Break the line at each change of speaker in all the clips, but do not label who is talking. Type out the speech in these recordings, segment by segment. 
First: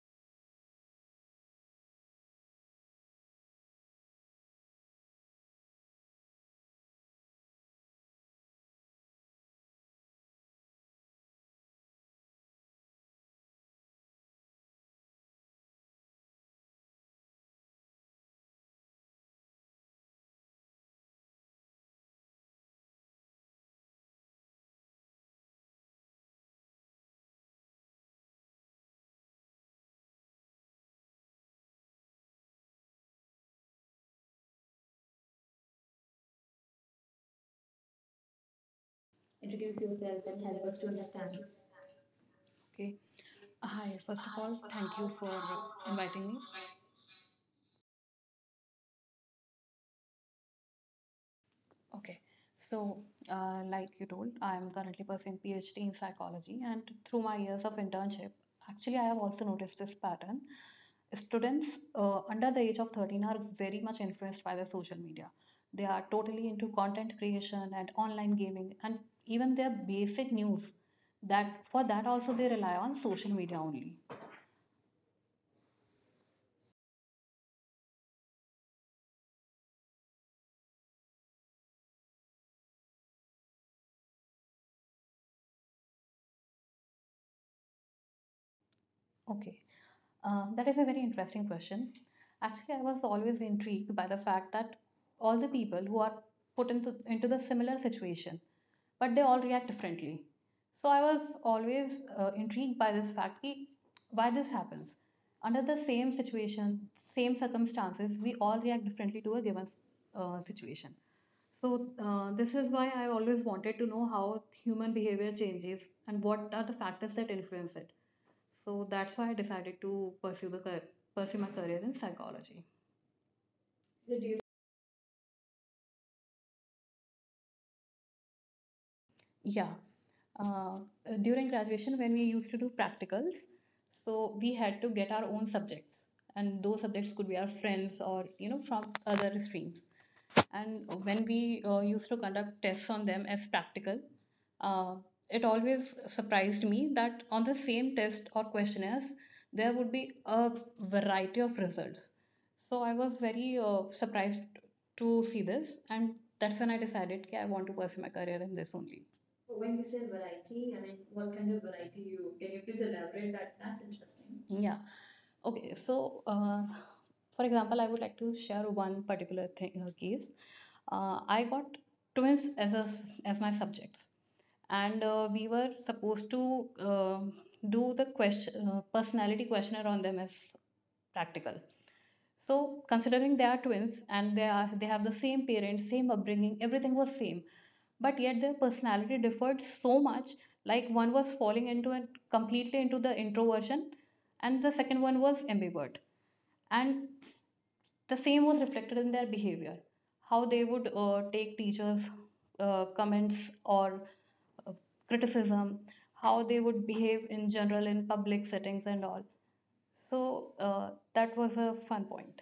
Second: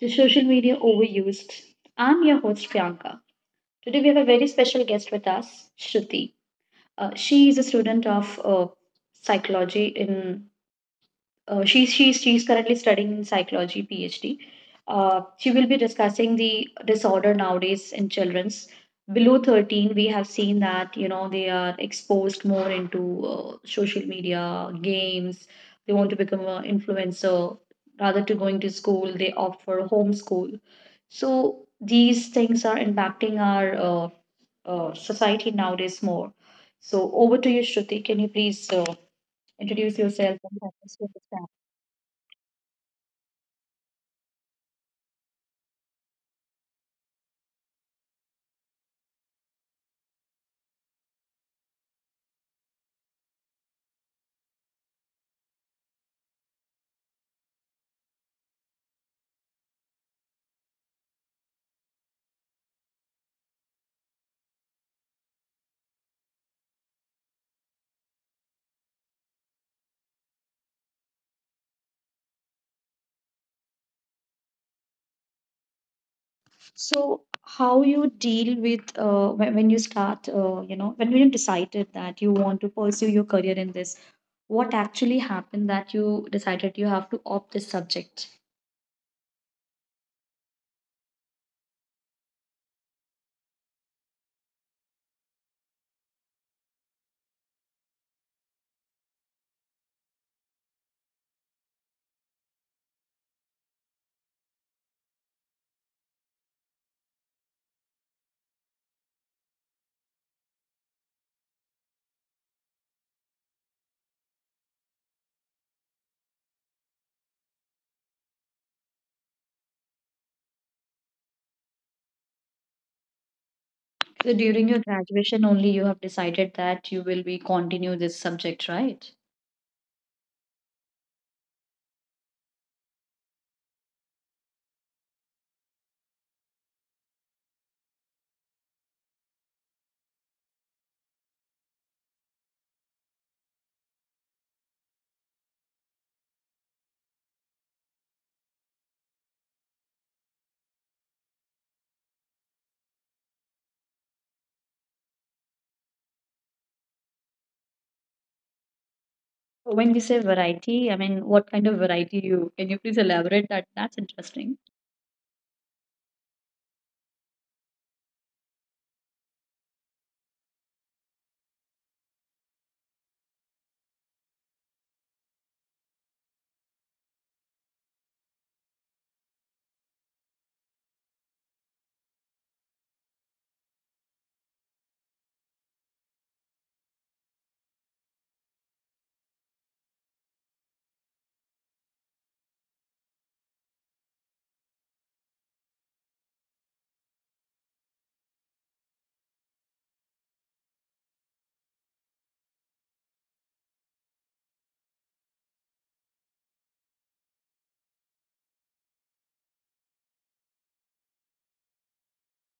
to Social Media Overused. I'm your host Priyanka. Today we have a very special guest with us, Shruti. She is a student of psychology in she's currently studying in psychology PhD. She will be discussing the disorder nowadays in childrens below 13. We have seen that you know they are exposed more into social media, games. They want to become an influencer rather to going to school. They opt for homeschool. So these things are impacting our society nowadays more. So over to you, Shruti. Can you please
Introduce
introduce
yourself
yourself
and
and
help
help
us to
us to
understand.
understand?
Okay. Hi. First of all, thank you for inviting me. Okay. So, like you told, I am currently pursuing PhD in psychology, and through my years of internship, actually, I have also noticed this pattern. Students under the age of 13 are very much influenced by the social media. They are totally into content creation and online gaming, and even their basic news. That for that also they rely on social media only.
So, how you deal with when you start, when you decided that you want to pursue your career in this, what actually happened that you decided you have to opt this subject?
Okay, that is a very interesting question. Actually, I was always intrigued by the fact that all the people who are put into the similar situation, but they all react differently. So I was always intrigued by this fact ki, why this happens. Under the same situation, same circumstances, we all react differently to a given situation. So this is why I always wanted to know how human behavior changes and what are the factors that influence it. So that's why I decided to pursue my career in psychology. So
So
do you.
during your graduation only, you have decided that you will be continue this subject, right?
Yeah. Uh, During graduation, when we used to do practicals, so we had to get our own subjects, and those subjects could be our friends or you know from other streams. And when we used to conduct tests on them as practical, uh, it always surprised me that on the same test or questionnaires, there would be a variety of results. So I was very surprised to see this, and that's when I decided that I want to pursue my career in this only.
So when
When
we
you
say
say
variety, I
variety, I mean,
mean, what
what
kind
kind
of
of
variety
variety
you
you
can
can
you
you
please
please
elaborate
elaborate
that?
that?
That's
That's
interesting.
interesting. Yeah. Okay. So, for example, I would like to share one particular thing case. I got twins as as my subjects, and we were supposed to do the question personality questionnaire on them as practical, so considering they are twins and they have the same parents, same upbringing, everything was same, but yet their personality differed so much. Like one was falling into an completely into the introversion, and the second one was ambivert, and s- the same was reflected in their behavior, how they would take teachers comments or uh, criticism, how they would behave in general in public settings and all. So that was a fun point.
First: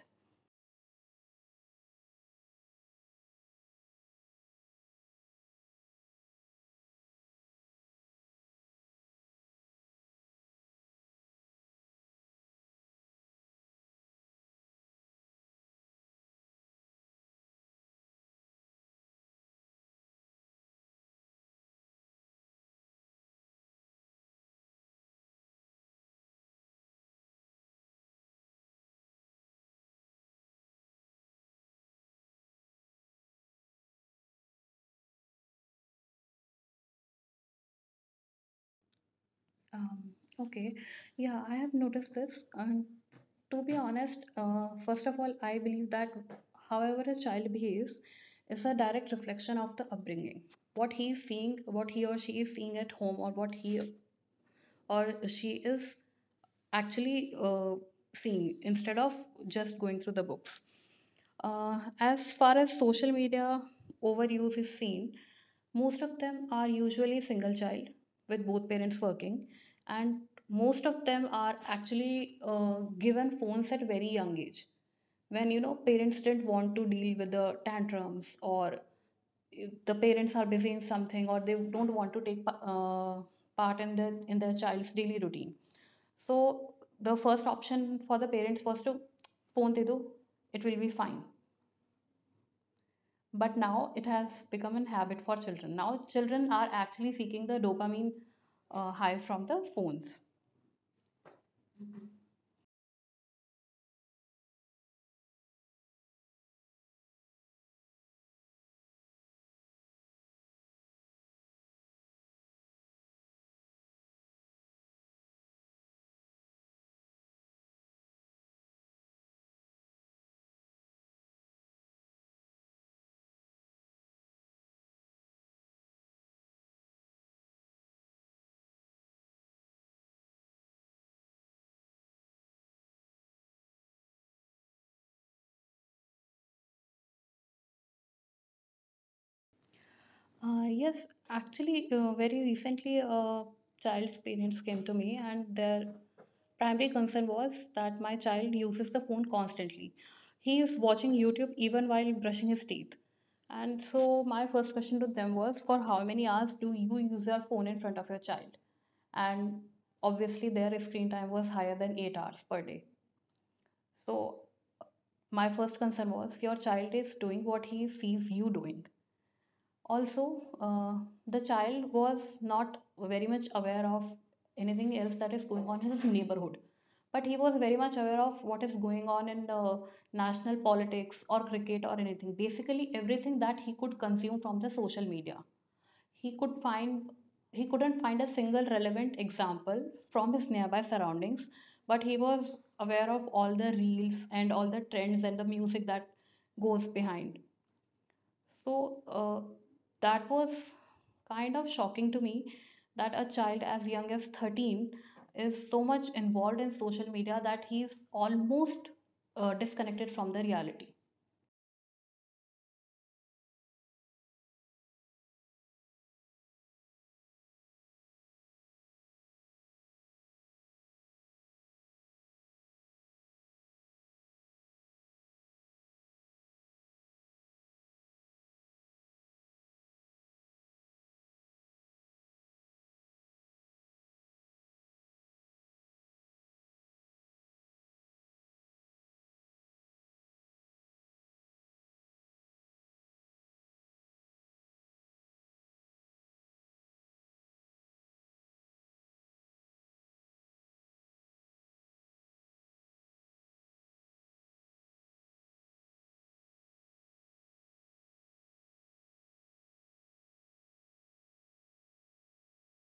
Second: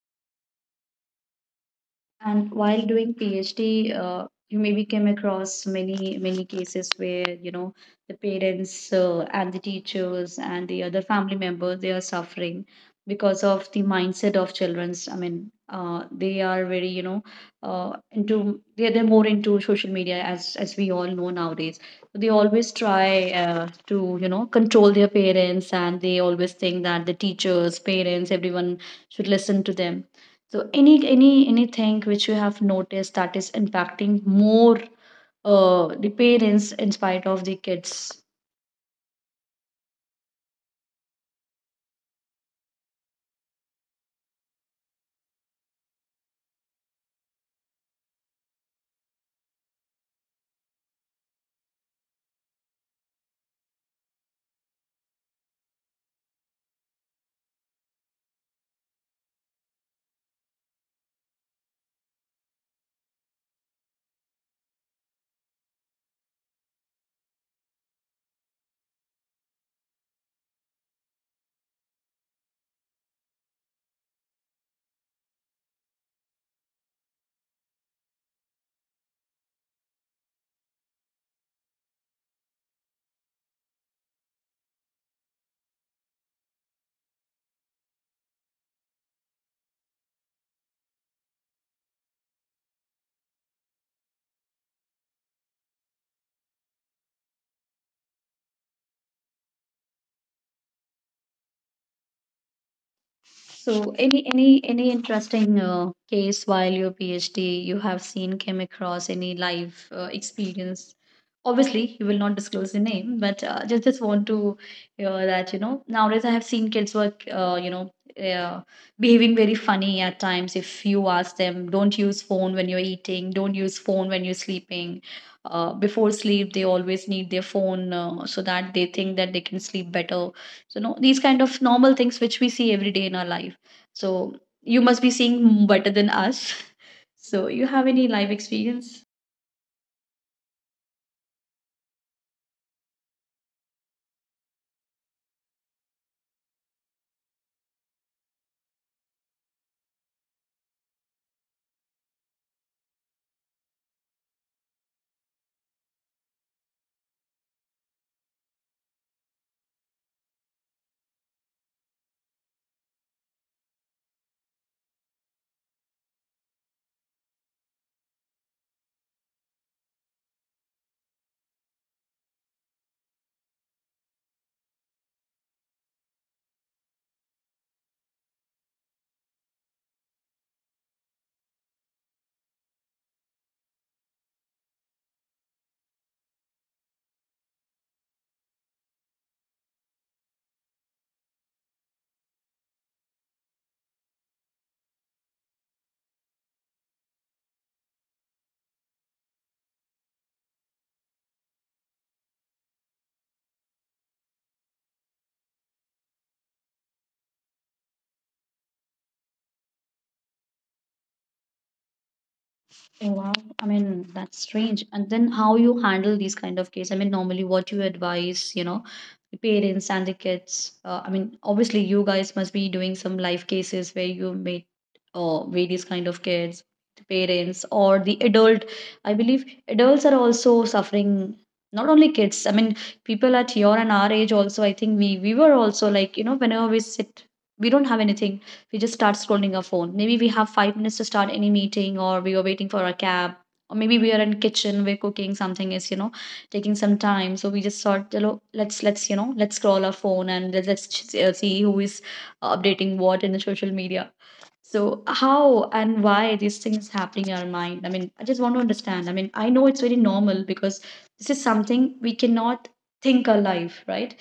And while doing PhD, you maybe came across many cases where you know the parents and the teachers and the other family members they are suffering because of the mindset of childrens. I mean, they are very you know into they they're more into social media as we all know nowadays. So they always try to you know control their parents and they always think that the teachers, parents, everyone should listen to them, so anything which you have noticed that is impacting more the parents in spite of the kids?
Um, okay. Yeah, I have noticed this. And to be honest, first of all, I believe that however a child behaves is a direct reflection of the upbringing. What he is seeing, what he or she is seeing at home, or what he or she is actually seeing instead of just going through the books. As far as social media overuse is seen, most of them are usually single child with both parents working, and most of them are actually given phones at very young age. When you know parents didn't want to deal with the tantrums, or the parents are busy in something, or they don't want to part in the in their child's daily routine. So the first option for the parents was to phone they do, it will be fine. But now it has become an habit for children. Now children are actually seeking the dopamine high from the phones.
So, any interesting case while your PhD you have seen came across any live experience? Obviously, you will not disclose the name, but just want to hear that you know nowadays I have seen kids work uh, behaving very funny at times. If you ask them, don't use phone when you're eating, don't use phone when you're sleeping. Before sleep, they always need their phone so that they think that they can sleep better, so no, these kind of normal things which we see every day in our life. So you must be seeing better than us. So you have any life experience?
Yes, actually, very recently, a child's parents came to me, and their primary concern was that my child uses the phone constantly. He is watching YouTube even while brushing his teeth. And so, my first question to them was, for how many hours do you use your phone in front of your child? And obviously, their screen time was higher than 8 hours per day. So, my first concern was, your child is doing what he sees you doing. Also, the child was not very much aware of anything else that is going on in his neighborhood, but he was very much aware of what is going on in the national politics or cricket or anything. Basically, everything that he could consume from the social media. He could find he couldn't find a single relevant example from his nearby surroundings, but he was aware of all the reels and all the trends and the music that goes behind. So that was kind of shocking to me that a child as young as 13 is so much involved in social media that he's almost disconnected from the reality.
Oh, wow. I mean, that's strange. And then how you handle these kind of case? I mean, normally what you advise, you know, the parents and the kids. I mean, obviously you guys must be doing some life cases where you meet various kind of kids, the parents or the adult. I believe adults are also suffering, not only kids. I mean, people at your and our age also, I think we were also like, you know, whenever we sit, we don't have anything, we just start scrolling our phone. Maybe we have 5 minutes to start any meeting, or we are waiting for a cab, or maybe we are in kitchen, we're cooking something is you know taking some time. So we just thought, you know, let's scroll our phone and let's see who is updating what in the social media. So how and why these things happening in our mind? I mean, I just want to understand. I mean, I know it's very normal because this is something we cannot think alive, right?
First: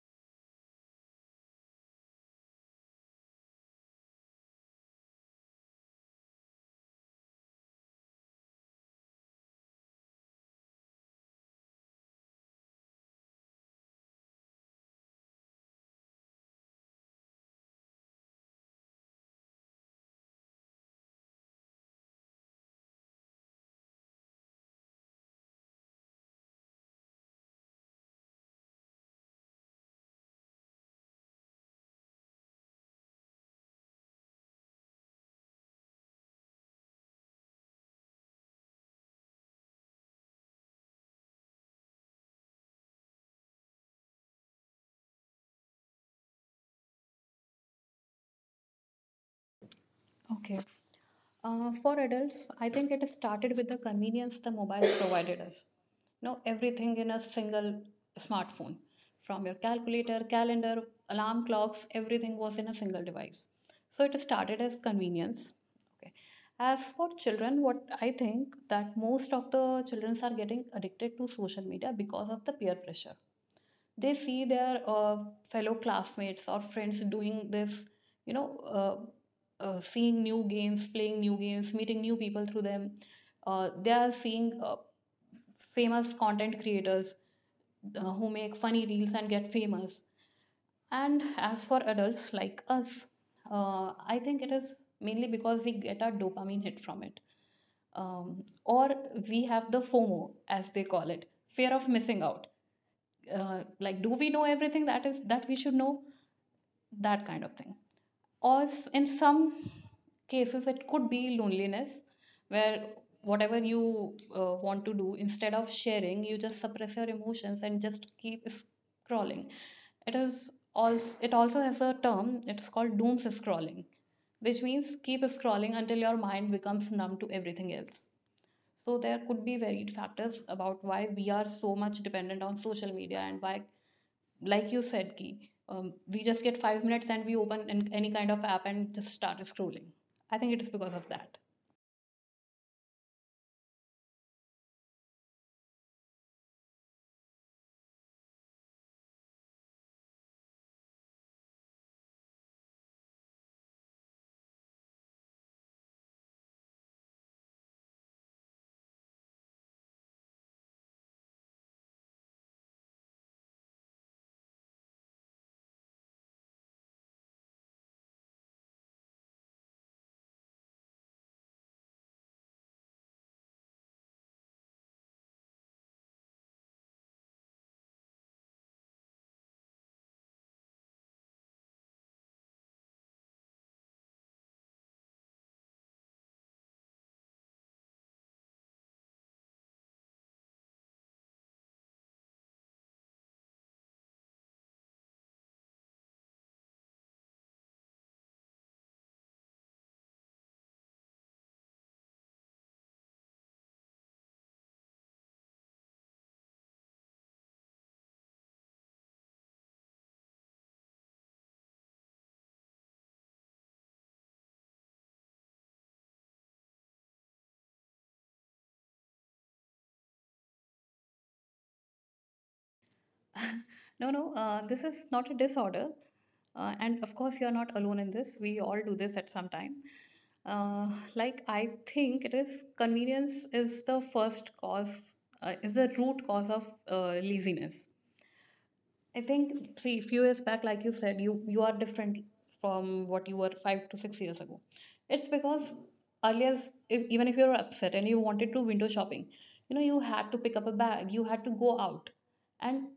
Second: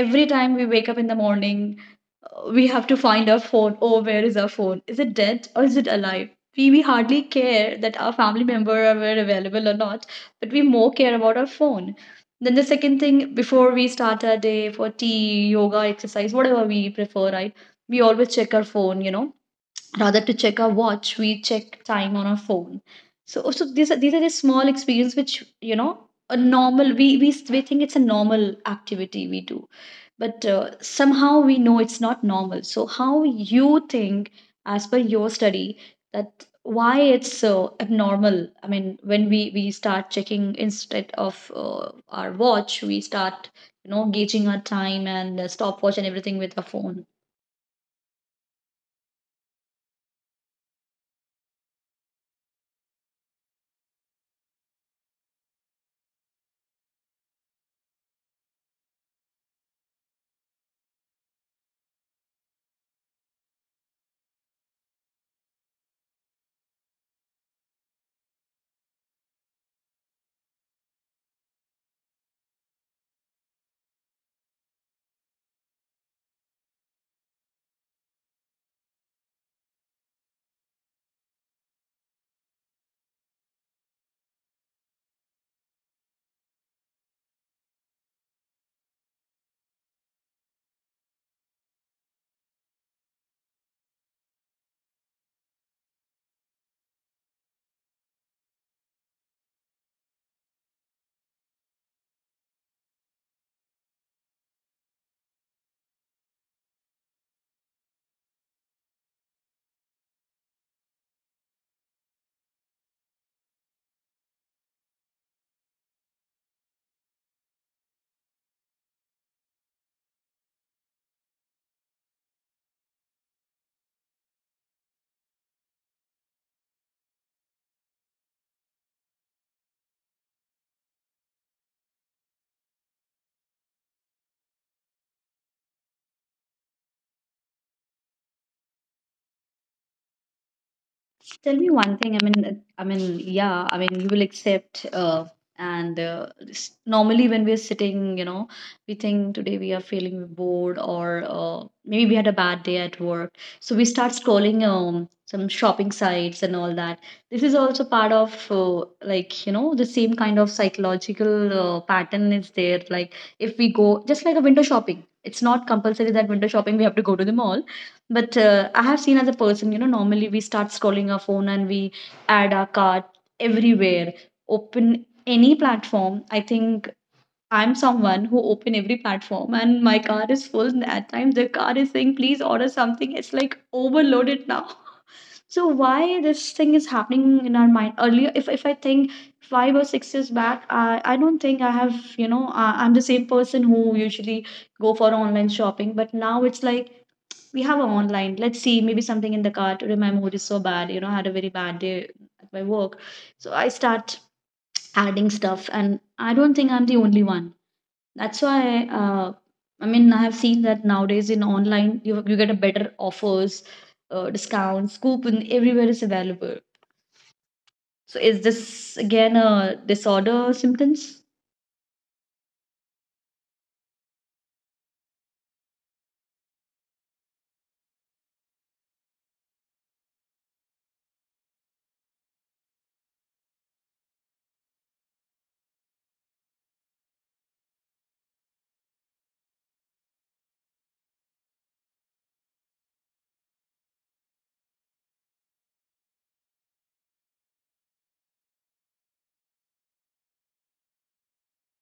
Every time we wake up in the morning, we have to find our phone. Oh, where is our phone? Is it dead or is it alive? We hardly care that our family member are were available or not, but we more care about our phone. Then the second thing, before we start our day for tea, yoga, exercise, whatever we prefer, right? We always check our phone, you know, rather to check our watch, we check time on our phone. So oh, so these are the small experience which you know a normal we think it's a normal activity we do, but somehow we know it's not normal. So how you think, as per your study, that why it's so abnormal? I mean, when we start checking, instead of our watch, we start you know gauging our time and stopwatch and everything with our phone.
Okay. For adults, I think it started with the convenience the mobiles provided us. Now, everything in a single smartphone, from your calculator, calendar, alarm clocks, everything was in a single device. So, it started as convenience. Okay. As for children, what I think that most of the children are getting addicted to social media because of the peer pressure. They see their fellow classmates or friends doing this, you know, seeing new games, playing new games, meeting new people through them. They are seeing famous content creators who make funny reels and get famous. And as for adults like us, I think it is mainly because we get our dopamine hit from it. Or we have the FOMO, as they call it, fear of missing out. Like, do we know everything that is that we should know? That kind of thing. In some cases, it could be loneliness, where whatever you want to do, instead of sharing, you just suppress your emotions and just keep scrolling. It also has a term. It's called dooms scrolling, which means keep scrolling until your mind becomes numb to everything else. So there could be varied factors about why we are so much dependent on social media and why, like you said, ki, we just get 5 minutes and any kind of app and just start scrolling. I think it is because of that.
Tell me one thing. I mean, yeah. I mean, you will accept. Normally, when we're sitting, you know, we think today we are feeling bored, or maybe we had a bad day at work, so we start scrolling some shopping sites and all that. This is also part of like you know the same kind of psychological pattern is there. Like if we go just like a window shopping, it's not compulsory that window shopping we have to go to the mall, but I have seen as a person, you know, normally we start scrolling our phone and we add our cart everywhere. Open any platform. I think I'm someone who open every platform and my cart is full. And at times the cart is saying, please order something. It's like overloaded now. So why this thing is happening in our mind earlier? If I think 5 or 6 years back, I don't think I have you know I'm the same person who usually go for online shopping, but now it's like we have online. Let's see, maybe something in the car. Today my mood is so bad. You know, I had a very bad day at my work. So I start adding stuff, and I don't think I'm the only one. That's why, I mean, I have seen that nowadays in online, you get a better offers, discounts, coupon everywhere is available. So is this again a disorder symptoms?
No, no, this is not a disorder. And of course, you're not alone in this. We all do this at some time. Uh, like, I think it is convenience is the first cause, is the root cause of laziness. I think, see, few years back, like you said, you are different from what you were 5 to 6 years ago. It's because earlier, if, even if you were upset and you wanted to window shopping, you know, you had to pick up a bag, you had to go out, and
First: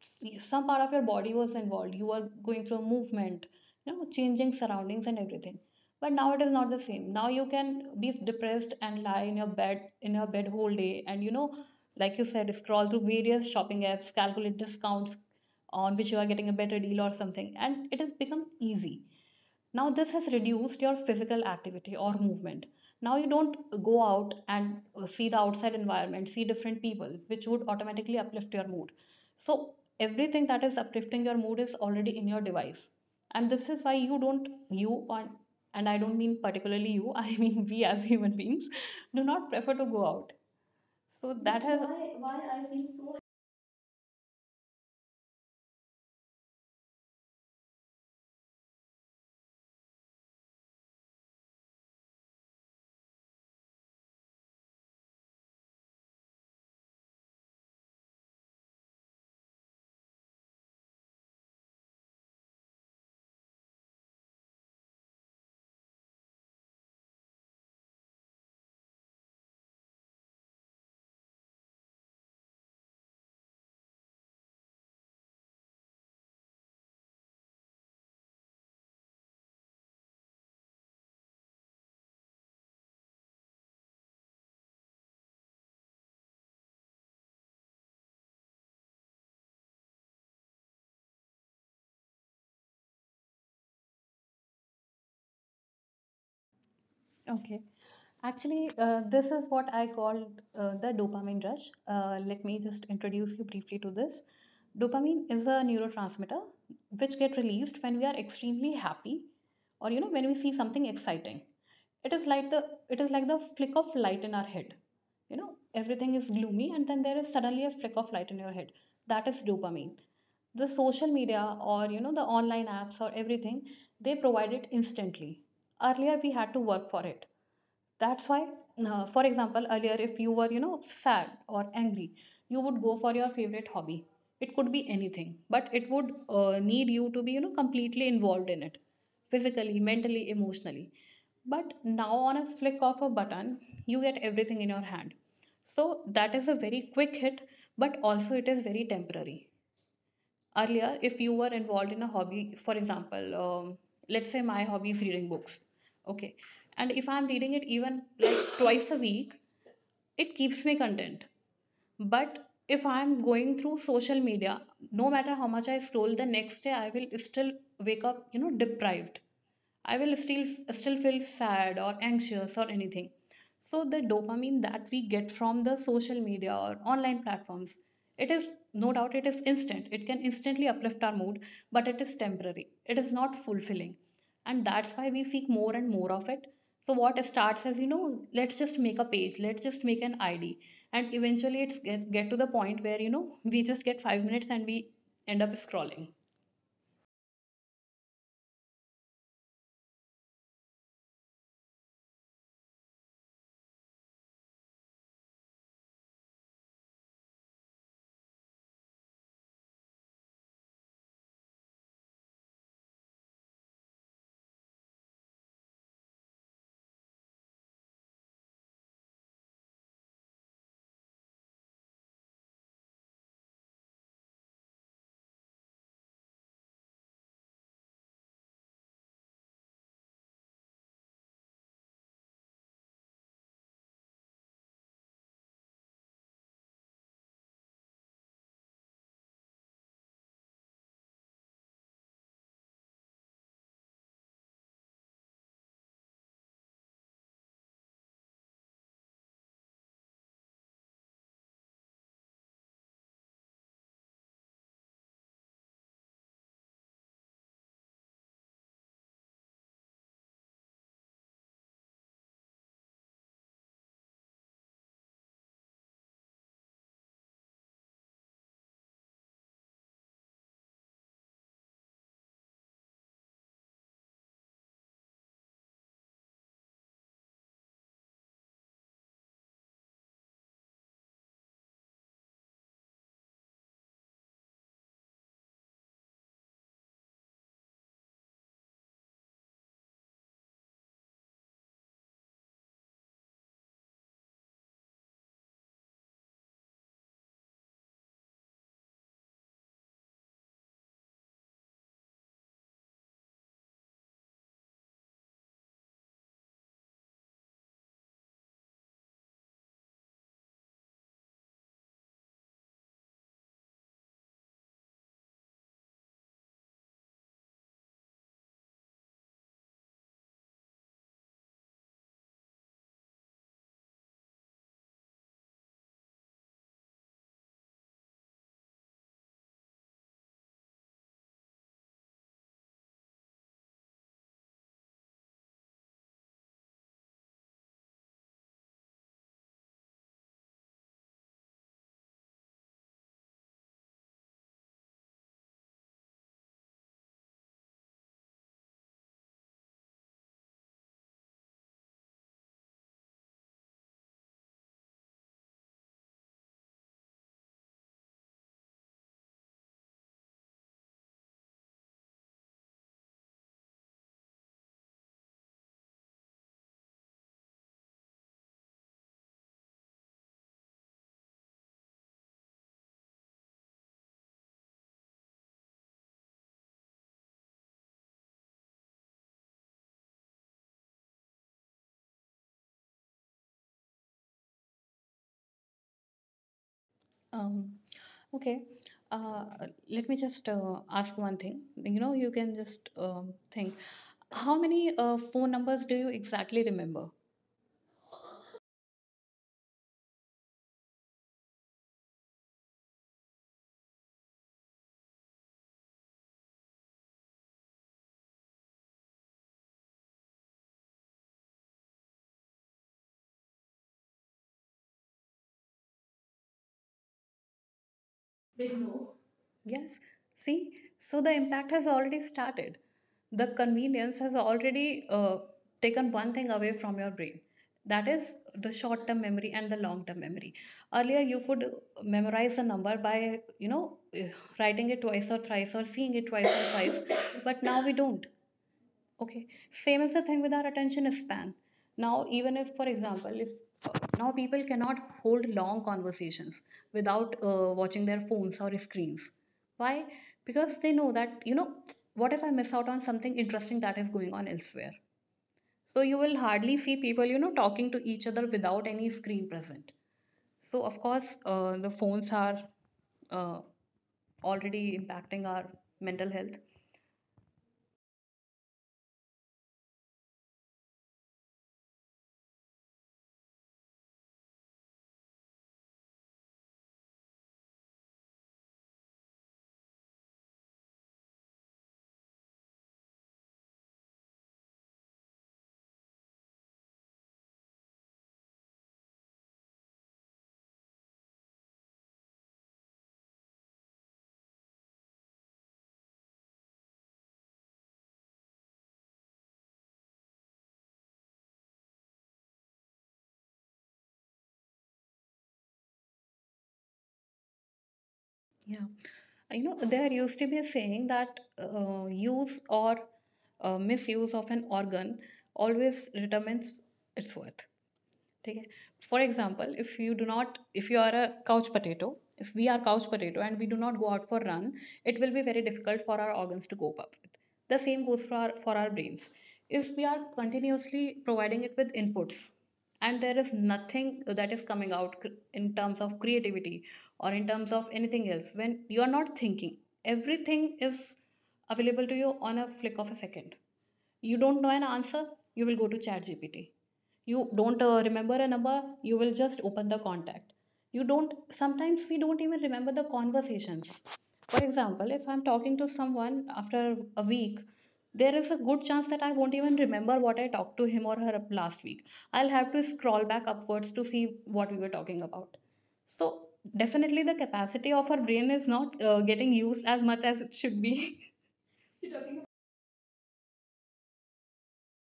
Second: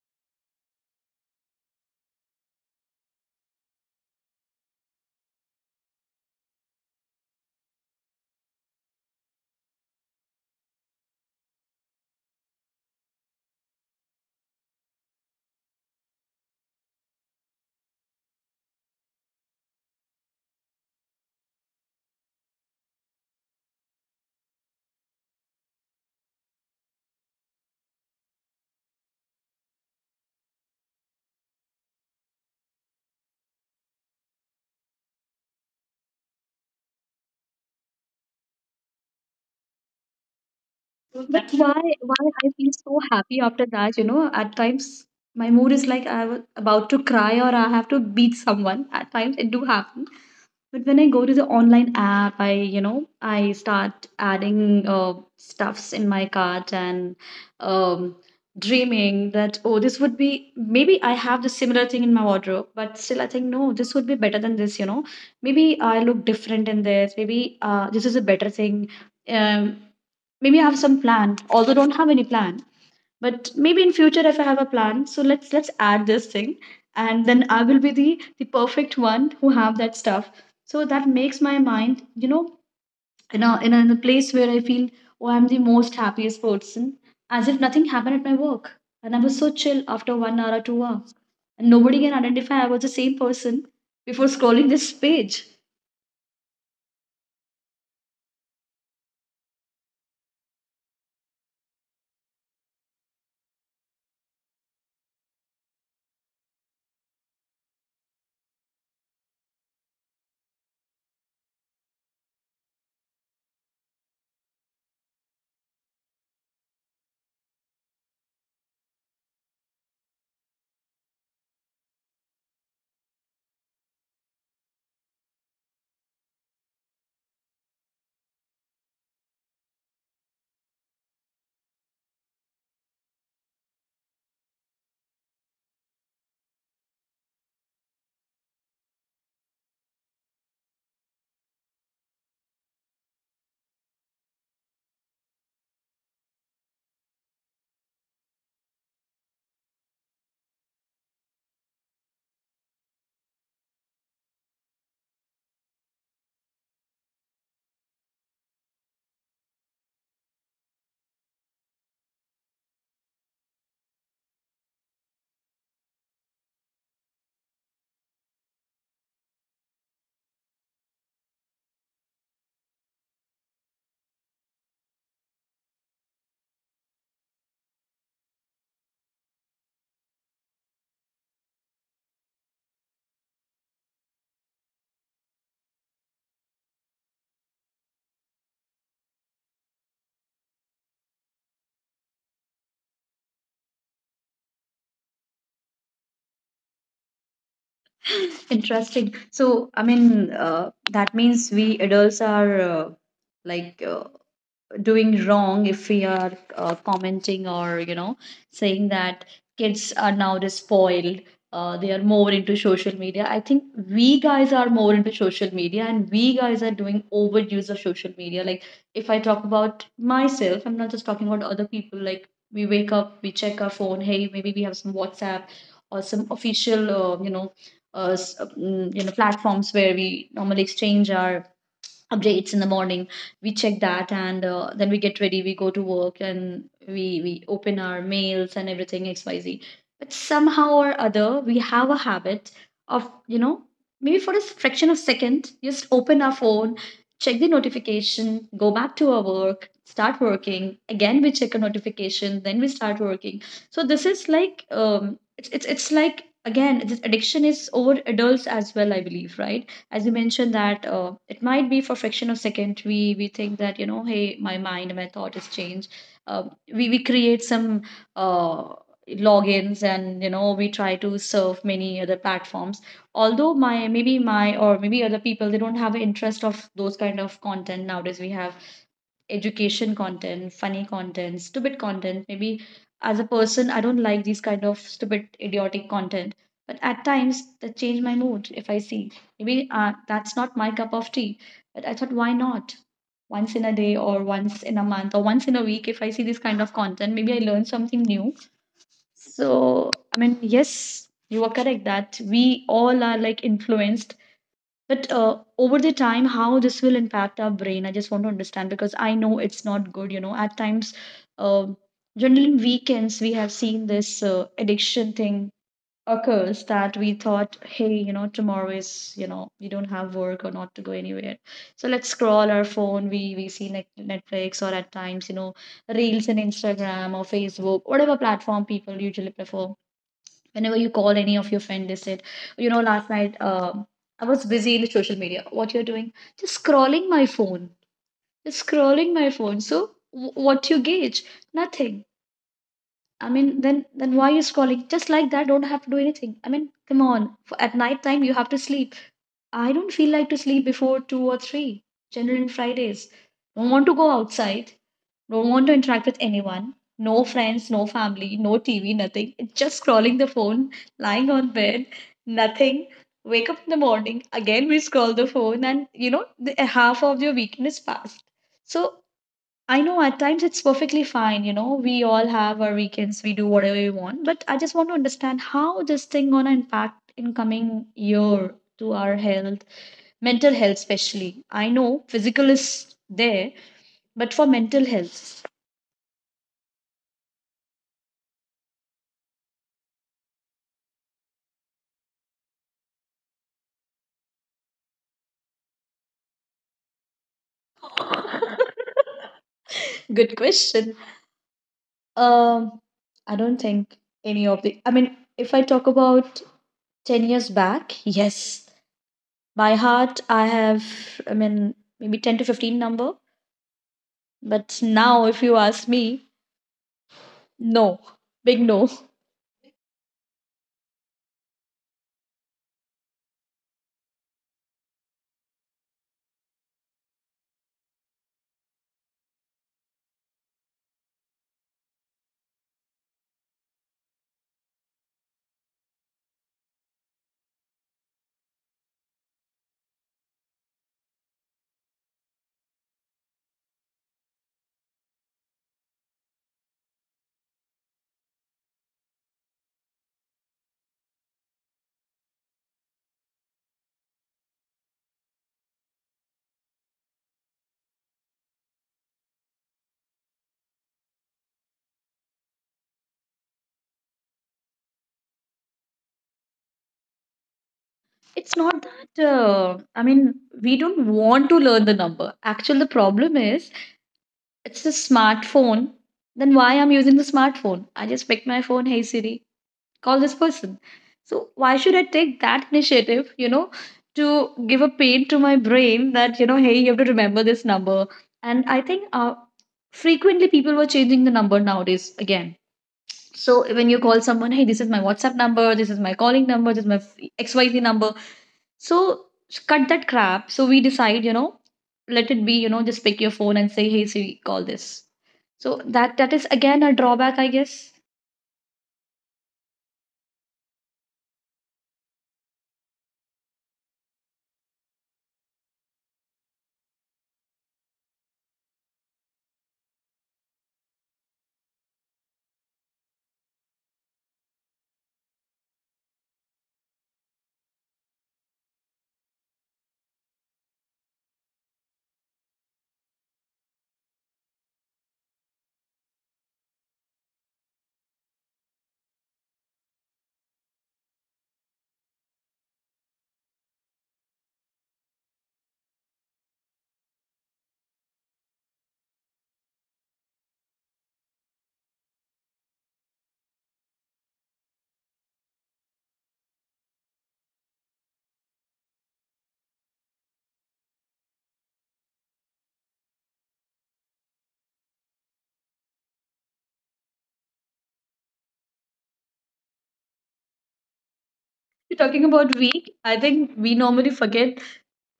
see, some part of your body was involved. You were going through a movement, you know, changing surroundings and everything. But now it is not the same. Now you can be depressed and lie in your bed whole day, and you know, like you said, scroll through various shopping apps, calculate discounts, on which you are getting a better deal or something, and it has become easy. Now this has reduced your physical activity or movement. Now you don't go out and see the outside environment, see different people, which would automatically uplift your mood. So everything that is uplifting your mood is already in your device, and this is why you don't you on and I don't mean particularly you, I mean we as human beings do not prefer to go out. So that
But
That's has
why
why
why I
I
feel
feel
so
so.
happy after that, you know, at times my mood is like I was about to cry or I have to beat someone. At times it do happen. But when I go to the online app, I start adding stuffs in my cart and um, dreaming that, oh, this would be, maybe I have the similar thing in my wardrobe, but still I think, no, this would be better than this, you know. Maybe I look different in this. Maybe this is a better thing. Um, Maybe I have some plan, although don't have any plan. But maybe in future if I have a plan, so let's add this thing and then I will be the perfect one who have that stuff. So that makes my mind, you know, in a place where I feel oh I'm the most happiest person, as if nothing happened at my work. And I was so chill after 1 hour or 2 hours. And nobody can identify I was the same person before scrolling this page.
Okay. Actually, this is what I called the dopamine rush. Let me just introduce you briefly to this. Dopamine is a neurotransmitter which get released when we are extremely happy or you know when we see something exciting. It is like the flick of light in our head. You know, everything is gloomy and then there is suddenly a flick of light in your head. That is dopamine. The social media or you know the online apps or everything, they provide it instantly. Earlier we had to work for it. That's why, for example, earlier if you were, you know, sad or angry, you would go for your favorite hobby. It could be anything, but it would need you to be, you know, completely involved in it, physically, mentally, emotionally. But now on a flick of a button, you get everything in your hand. So that is a very quick hit, but also it is very temporary. Earlier, if you were involved in a hobby, for example, let's say my hobby is reading books, okay, and if I'm reading it even like twice a week, it keeps me content. But if I'm going through social media, no matter how much I scroll, the next day I will still wake up, you know, deprived. I will still feel sad or anxious or anything. So the dopamine that we get from the social media or online platforms, it is no doubt it is instant. It can instantly uplift our mood, but it is temporary. It is not fulfilling, and that's why we seek more and more of it. So what starts as let's just make a page, let's just make an id, and eventually it's get to the point where, you know, we just get 5 minutes and we end up scrolling.
Interesting. So, I mean, that means we adults are like uh, doing wrong if we are commenting or you know saying that kids are now spoiled, they are more into social media. I think we guys are more into social media and we guys are doing overuse of social media. Like if I talk about myself, I'm not just talking about other people. Like we wake up, we check our phone, hey maybe we have some WhatsApp or some official uh, s- um, you know platforms where we normally exchange our updates in the morning. We check that and then we get ready, we go to work, and we open our mails and everything XYZ. But somehow or other we have a habit of you know maybe for a fraction of second just open our phone, check the notification, go back to our work, start working, again we check a notification, then we start working. So this is like it's like again this addiction is over adults as well, I believe, right? As you mentioned that it might be for fraction of second we think that you know hey my mind my thought is changed. Uh, we we create some uh, logins and you know we try to serve many other platforms, although my maybe my or maybe other people they don't have an interest of those kind of content. Nowadays we have education content, funny content, stupid content. Maybe as a person, I don't like these kind of stupid, idiotic content. But at times, that change my mood if I see. Maybe that's not my cup of tea. But I thought, why not? Once in a day, or once in a month, or once in a week, if I see this kind of content, maybe I learn something new. So, I mean, yes, you are correct that we all are like influenced but over the time, how this will impact our brain, I just want to understand because I know it's not good. At times, um, generally in weekends, we have seen this addiction thing occurs that we thought, hey, you know, tomorrow is, you know, we don't have work or not to go anywhere. So let's scroll our phone. We see Netflix or at times, you know, Reels in Instagram or Facebook, whatever platform people usually prefer. Whenever you call any of your friend, they said, you know, last night I was busy in the social media. What you're doing? Just scrolling my phone. Just scrolling my phone. So what you gauge? Nothing. I mean, then why are you scrolling? Just like that, don't have to do anything. I mean, come on. For, at night time, you have to sleep. I don't feel like to sleep before two or three. Generally, on Fridays, don't want to go outside. Don't want to interact with anyone. No friends, no family, no TV, nothing. Just scrolling the phone, lying on bed, nothing. Wake up in the morning, again we scroll the phone, and you know, the, half of your weekend is past. So I know at times it's perfectly fine, you know, we all have our weekends, we do whatever we want, but I just want to understand how this thing gonna impact in coming year to our health, mental health especially. I know physical is there, but for mental health
Um, okay. Uh, Let me just ask one thing. You know, you can just think. How many phone numbers do you exactly remember?
Good question. Um, I don't think any of the. I mean, if I talk about 10 years back, yes, by heart, I have, I mean, maybe 10 to 15 number. But now, if you ask me, no, big
Big
no.
move. Yes. See, so the impact has already started. The convenience has already taken one thing away from your brain. That is the short term memory and the long term memory. Earlier, you could memorize a number by, you know, writing it twice or thrice, or seeing it twice or thrice, but now we don't. Okay, same is the thing with our attention span. Now, even if, for example, if uh, now people cannot hold long conversations without watching their phones or screens. Why? Because they know that, you know, what if I miss out on something interesting that is going on elsewhere? So, you will hardly see people, you know, talking to each other without any screen present. So, of course, the phones are uh, already impacting our mental health.
It's not that, I mean, we don't want to learn the number. Actually, the problem is, it's a smartphone. Then why I'm using the smartphone? I just pick my phone, hey Siri, call this person. So why should I take that initiative, you know, to give a pain to my brain that, you know, hey, you have to remember this number. And I think frequently people were changing the number nowadays again. So when you call someone, hey, this is my WhatsApp number, this is my calling number, this is my XYZ number. So cut that crap. So we decide, you know, let it be, you know, just pick your phone and say, hey, Siri, call this. So that is again a drawback, I guess.
Yeah. You know, there used to be a saying that use or misuse of an organ always determines its worth. ठीक है for example if you do not if you are a couch potato. If we are couch potato and we do not go out for run, it will be very difficult for our organs to cope up with. The same goes for our brains. If we are continuously providing it with inputs, and there is nothing that is coming out in terms of creativity or in terms of anything else, when you are not thinking, everything is available to you on a flick of a second. You don't know an answer, you will go to ChatGPT. You don't remember a number, you will just open the contact. You don't, sometimes we don't even remember the conversations. For example, if I'm talking to someone after a week, there is a good chance that I won't even remember what I talked to him or her last week. I'll have to scroll back upwards to see what we were talking about. So definitely the capacity of our brain is not getting used as much as it should be.
You're talking about week. I think we normally forget.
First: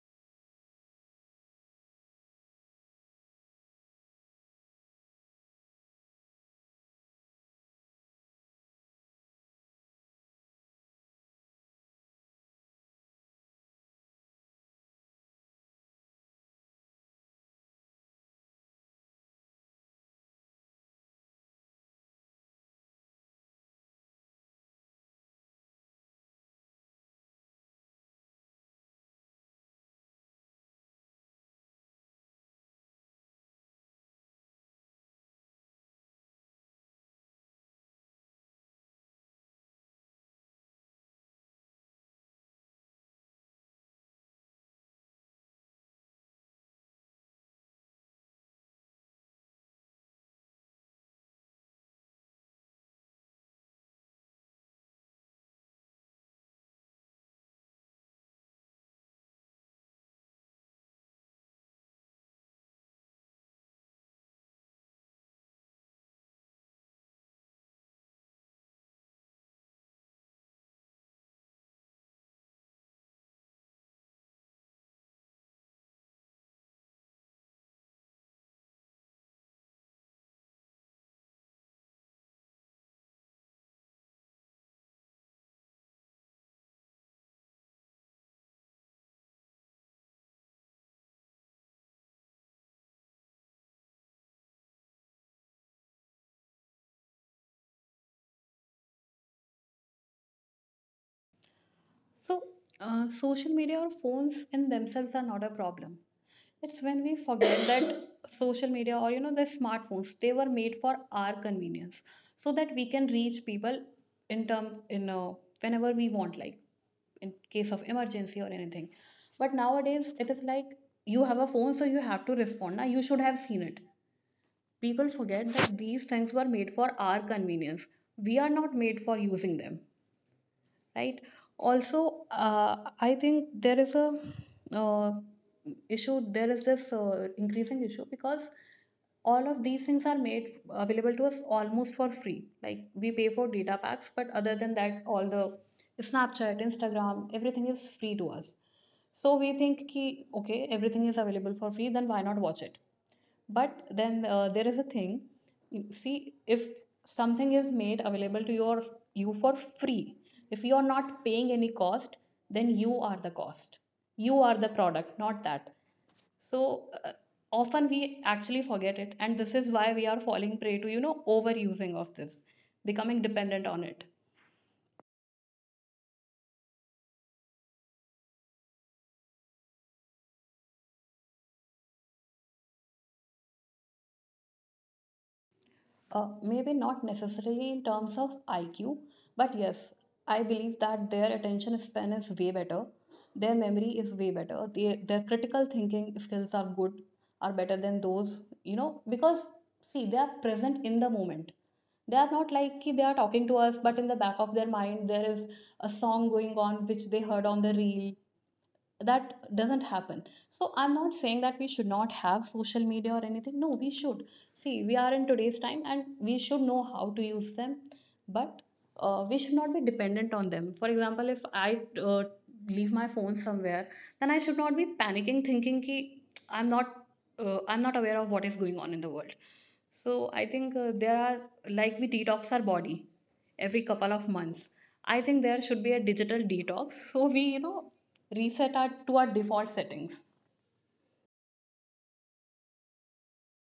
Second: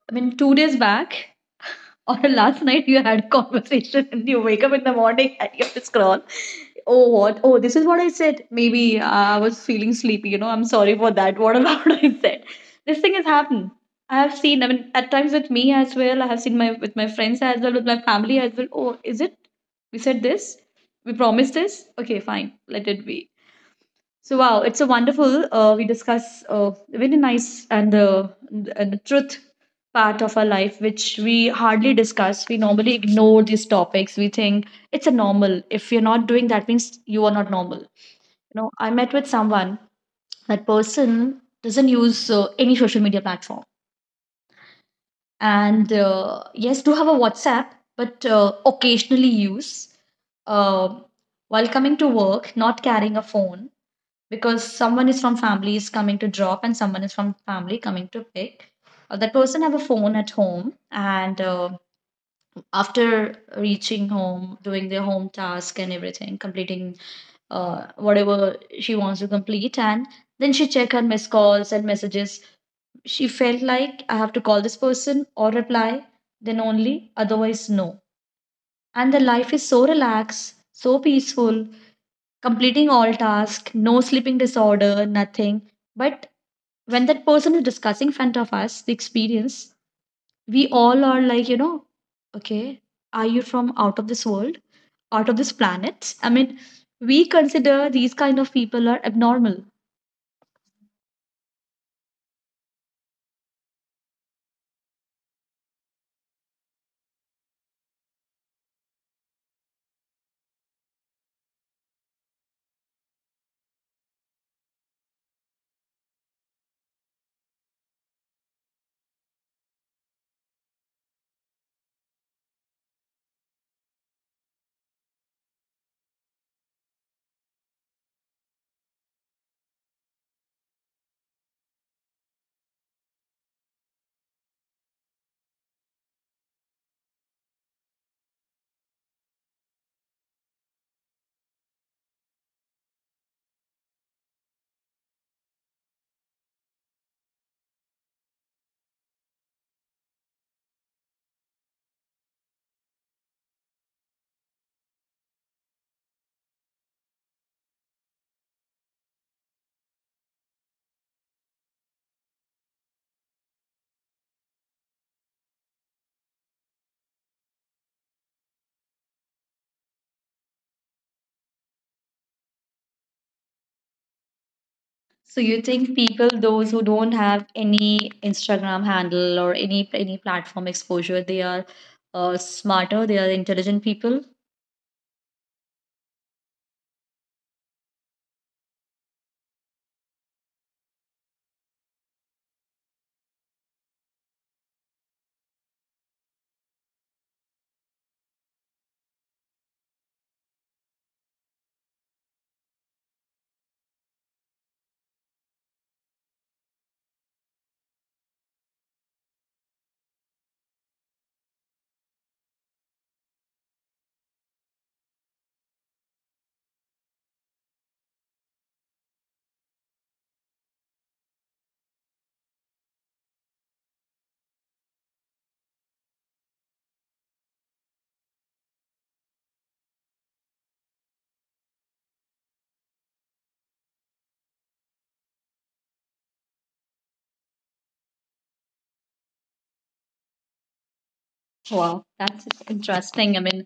I mean, 2 days back or last night, you had a conversation and you wake up in the morning and you have to scroll. Oh, what? Oh, this is what I said. Maybe I was feeling sleepy. You know, I'm sorry for that. What about I said? This thing has happened. I have seen. I mean, at times with me as well. I have seen my with my friends as well, with my family as well. Oh, is it? We said this. We promised this. Okay, fine. Let it be. So wow, it's a wonderful. We discuss very nice and the truth part of our life, which we hardly discuss. We normally ignore these topics. We think it's a normal. If you're not doing that, means you are not normal. You know, I met with someone. That person doesn't use any social media platform, and yes, do have a WhatsApp, but occasionally use. Uh, while coming to work, not carrying a phone because someone is from family is coming to drop and someone is from family coming to pick, that person have a phone at home and after reaching home doing their home task and everything completing, whatever she wants to complete and then she check her missed calls and messages. She felt like I have to call this person or reply, then only otherwise no. And the life is so relaxed, so peaceful, completing all tasks, no sleeping disorder, nothing. But when that person is discussing in front of us the experience, we all are like, you know, okay, are you from out of this world, out of this planet? I mean, we consider these kind of people are abnormal.
So, social media or phones in themselves are not a problem. It's when we forget that social media, or you know, the smartphones, they were made for our convenience, so that we can reach people in term in whenever we want, like in case of emergency or anything. But nowadays it is like, you have a phone, so you have to respond. Now you should have seen it. People forget that these things were made for our convenience. We are not made for using them, right? Also I think there is a uh, issue, there is this increasing issue because all of these things are made available to us almost for free. Like, we pay for data packs, but other than that all the Snapchat, Instagram, everything is free to us. So we think ki, okay, everything is available for free, then why not watch it? But then there is a thing. You see, if something is made available to you for free, if you are not paying any cost, then you are the cost, you are the product, not that. So often we actually forget it, and this is why we are falling prey to, you know, overusing of this, becoming dependent on it.
So you think people, those who don't have any Instagram handle or any platform exposure, they are smarter, they are intelligent people.
Maybe not necessarily in terms of IQ, but yes, I believe that their attention span is way better. Their memory is way better. Their critical thinking skills are good, are better than those, you know, because see, they are present in the moment. They are not like ki they are talking to us, but in the back of their mind, there is a song going on which they heard on the reel. That doesn't happen. So I'm not saying that we should not have social media or anything. No, we should. See, we are in today's time and we should know how to use them. But we should not be dependent on them. For example, if I leave my phone somewhere, then I should not be panicking, thinking ki I'm not I'm not aware of what is going on in the world. So I think there are, like we detox our body every couple of months, I think there should be a digital detox, so we, you know, reset our, to our default settings.
Wow, that's interesting. I mean,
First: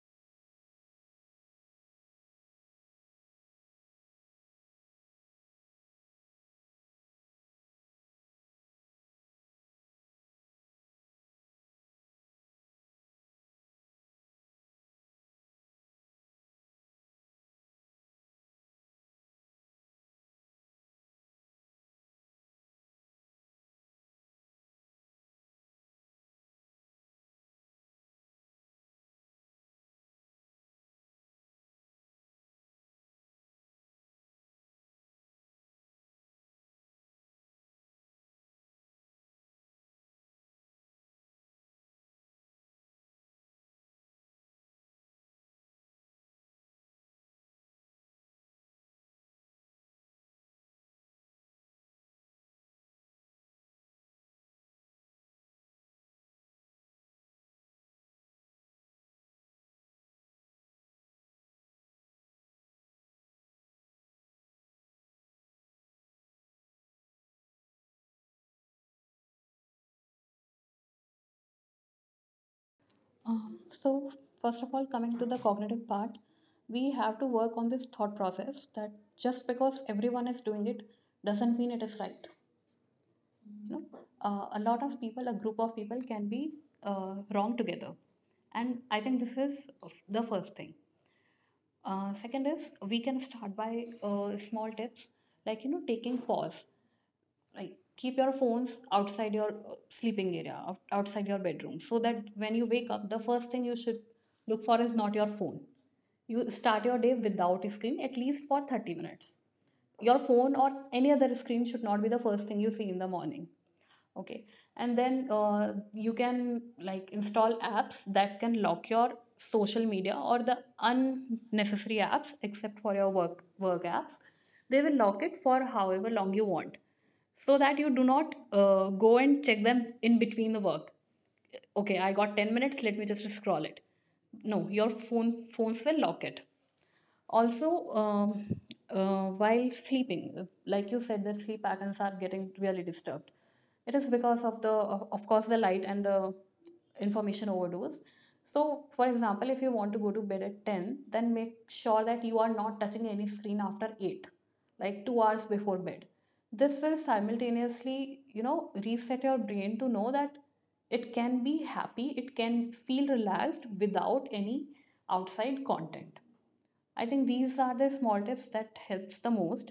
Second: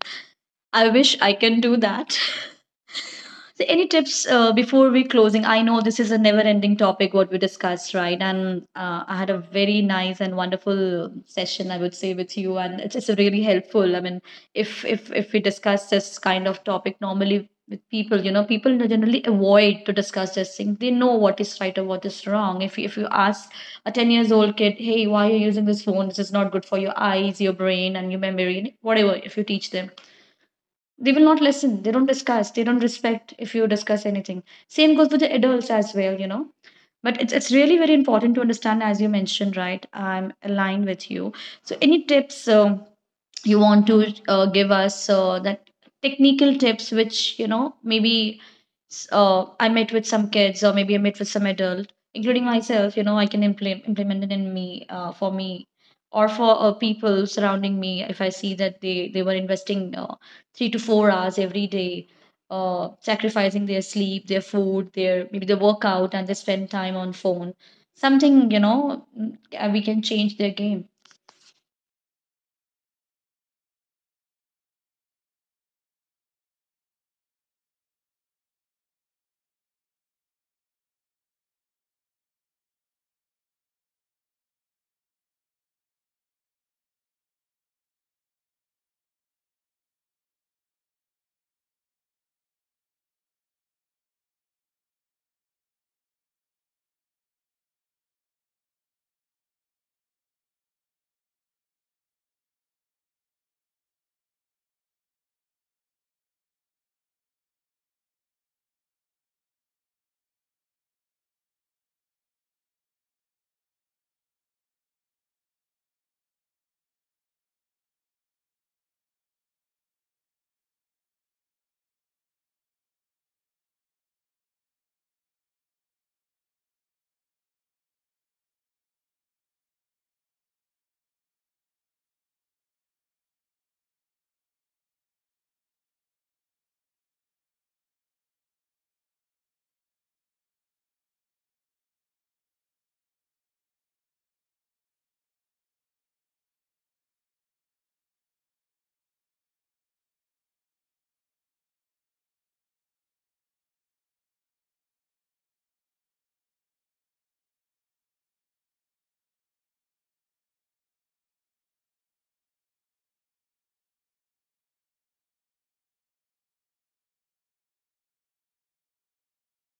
I wish I can do that. So, any tips before we closing? I know this is a never-ending topic what we discussed, right? And I had a very nice and wonderful session, I would say, with you, and it's really helpful. I mean, if we discuss this kind of topic normally with people, you know, people generally avoid to discuss this thing. They know what is right or what is wrong. If you ask a 10 years old kid, hey, why are you using this phone? This is not good for your eyes, your brain, and your memory, whatever. If you teach them they will not listen. They don't discuss. They don't respect if you discuss anything. Same goes with the adults as well, you know. But it's really very important to understand, as you mentioned, right? I'm aligned with you. So, any tips? You want to give us that technical tips which you know maybe I met with some kids or maybe I met with some adult including myself, you know, I can implement it in me for me or for people surrounding me if I see that they were investing 3 to 4 hours every day, sacrificing their sleep, their food, their maybe their workout, and they spend time on phone, something, you know, we can change their game.
So, first of all, coming to the cognitive part, we have to work on this thought process that just because everyone is doing it doesn't mean it is right. You know, a lot of people, a group of people can be wrong together. And I think this is the first thing. Second is, we can start by small tips, like, you know, taking pause, like, keep your phones outside your sleeping area, outside your bedroom, so that when you wake up the first thing you should look for is not your phone. You start your day without a screen at least for 30 minutes. Your phone or any other screen should not be the first thing you see in the morning. Okay? And then you can, like, install apps that can lock your social media or the unnecessary apps, except for your work apps. They will lock it for however long you want, so that you do not go and check them in between the work. Okay, I got 10 minutes, let me just scroll it. No, your phone phones will lock it. Also while sleeping, like you said, that sleep patterns are getting really disturbed, it is because of the, of course, the light and the information overdose. So for example, if you want to go to bed at 10, then make sure that you are not touching any screen after 8, like 2 hours before bed. This will simultaneously, you know, reset your brain to know that it can be happy, it can feel relaxed without any outside content. I think these are the small tips that helps the most.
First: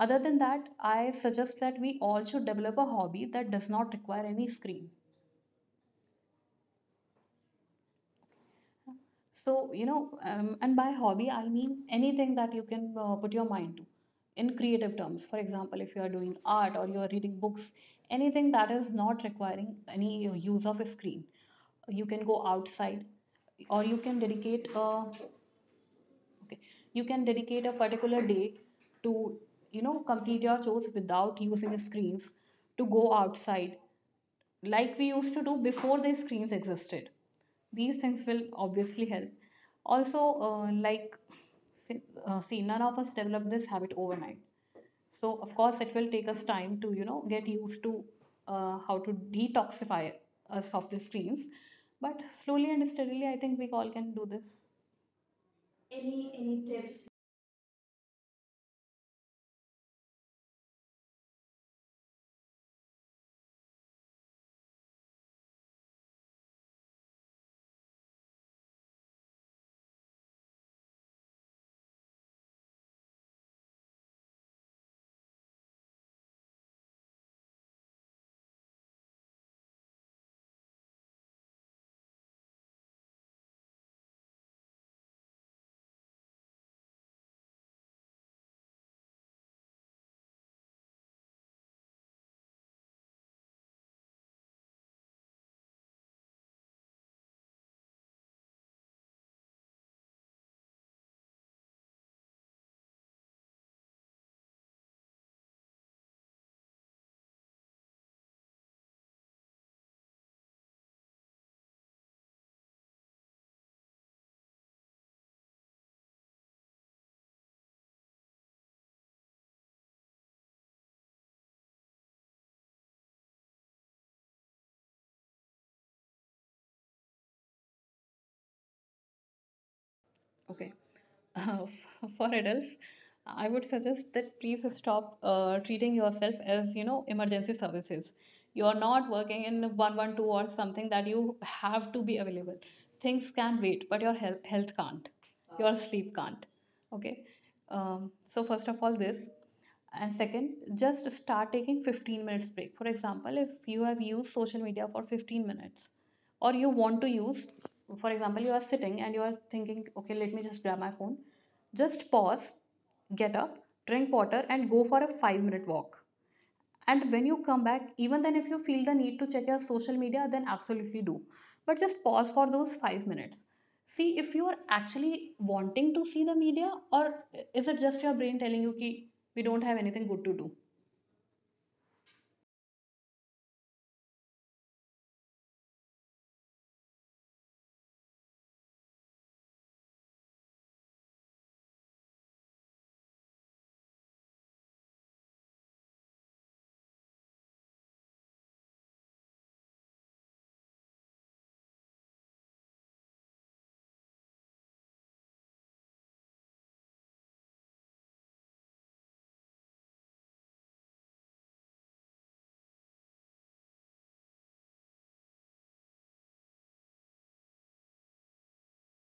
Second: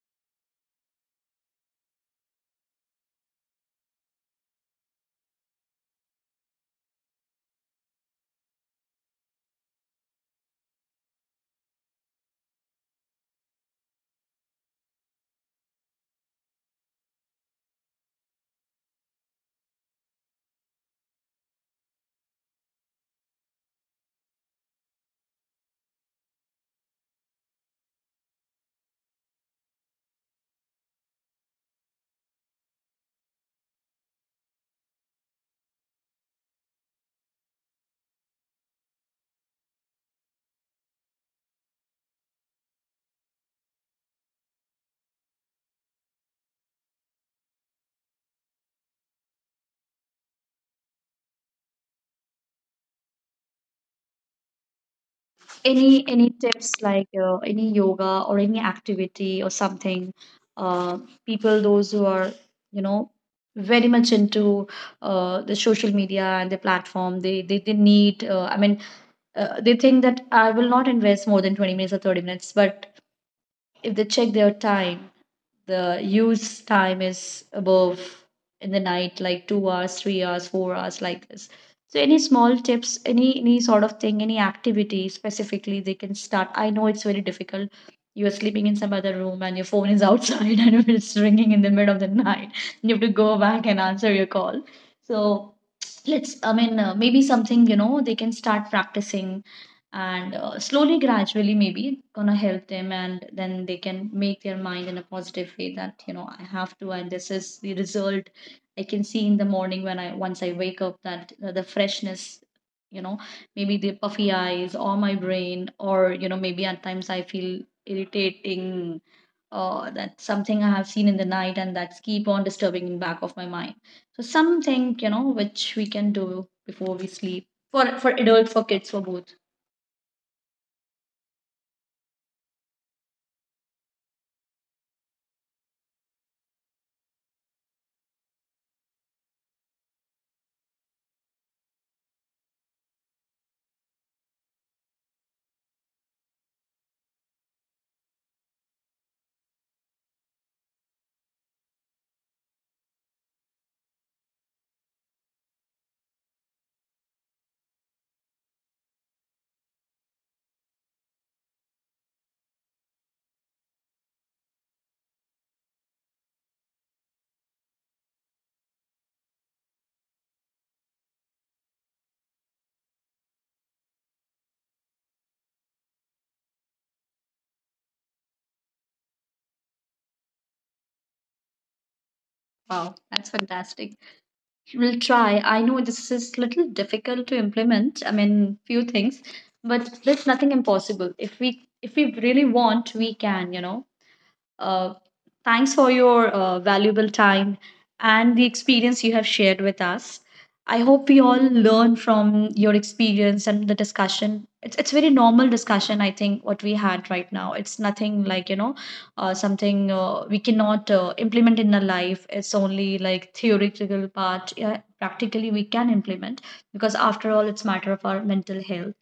Other than that, I suggest that we all should develop a hobby that does not require any screen. So, you know, and by hobby, I mean anything that you can put your mind to in creative terms. For example, if you are doing art or you are reading books, anything that is not requiring any use of a screen. You can go outside, or you can dedicate a— okay. You can dedicate a particular day to, you know, complete your chores without using screens, to go outside, like we used to do before the screens existed. These things will obviously help. Also, uh, like, see, see, none of us develop this habit overnight. So, of course, it will take us time to, you know, get used to how to detoxify us of the screens. But slowly and steadily, I think we all can do this. Any
Any
any
tips
tips.
like any yoga or any activity or something? Uh, People those who are, you know, very much into the social media and the platform, they need. I mean, they think that I will not invest more than 20 minutes or 30 minutes, but if they check their time, the use time is above, in the night, like 2 hours, 3 hours, 4 hours, like this. So any small tips, any sort of thing, any activity specifically they can start. I know it's very difficult. You are sleeping in some other room and your phone is outside and it's ringing in the middle of the night, you have to go back and answer your call. So let's, I mean, maybe something, you know, they can start practicing, and slowly gradually maybe gonna help them, and then they can make their mind in a positive way that, you know, I have to, and this is the result I can see in the morning when I once I wake up, that the freshness, you know, maybe the puffy eyes or my brain, or you know, maybe at times I feel irritating, that something I have seen in the night and that's keep on disturbing in back of my mind. So something, you know, which we can do before we sleep, for adults, for kids, for both.
Okay. For adults, I would suggest that please stop treating yourself as, you know, emergency services. You're not working in 112 or something that you have to be available. Things can wait, but your health can't. Your sleep can't. Okay. So, first of all, this. And second, just start taking 15 minutes break. For example, if you have used social media for 15 minutes, or you want to use, for example, you are sitting and you are thinking, okay, let me just grab my phone. Just pause, get up, drink water, and go for a five-minute walk. And when you come back, even then, if you feel the need to check your social media, then absolutely do. But just pause for those five minutes. See if you are actually wanting to see the media, or is it just your brain telling you, ki, we don't have anything good to do?
Wow, that's fantastic. We'll try. I know this is little difficult to implement. I mean, few things, but there's nothing impossible. If we really want, we can, you know. Uh, Thanks for your valuable time and the experience you have shared with us. I hope we all learn from your experience and the discussion. It's very normal discussion. I think what we had right now. It's nothing like, you know, something we cannot implement in our life. It's only like theoretical part. Yeah, practically we can implement, because after all, it's matter of our mental health,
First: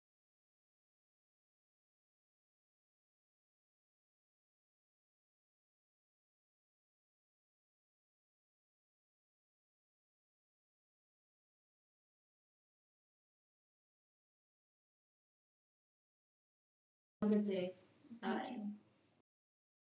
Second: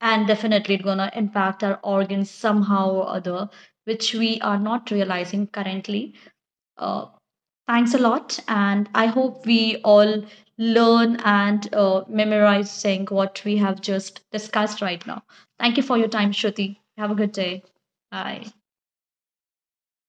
and definitely it's gonna impact our organs somehow or other, which we are not realizing currently. Uh, Thanks a lot, and I hope we all learn and memorize saying what we have just discussed right now. Thank you for your time, Shruti. Have a good
Have a good
day.
day.
Bye.
Bye.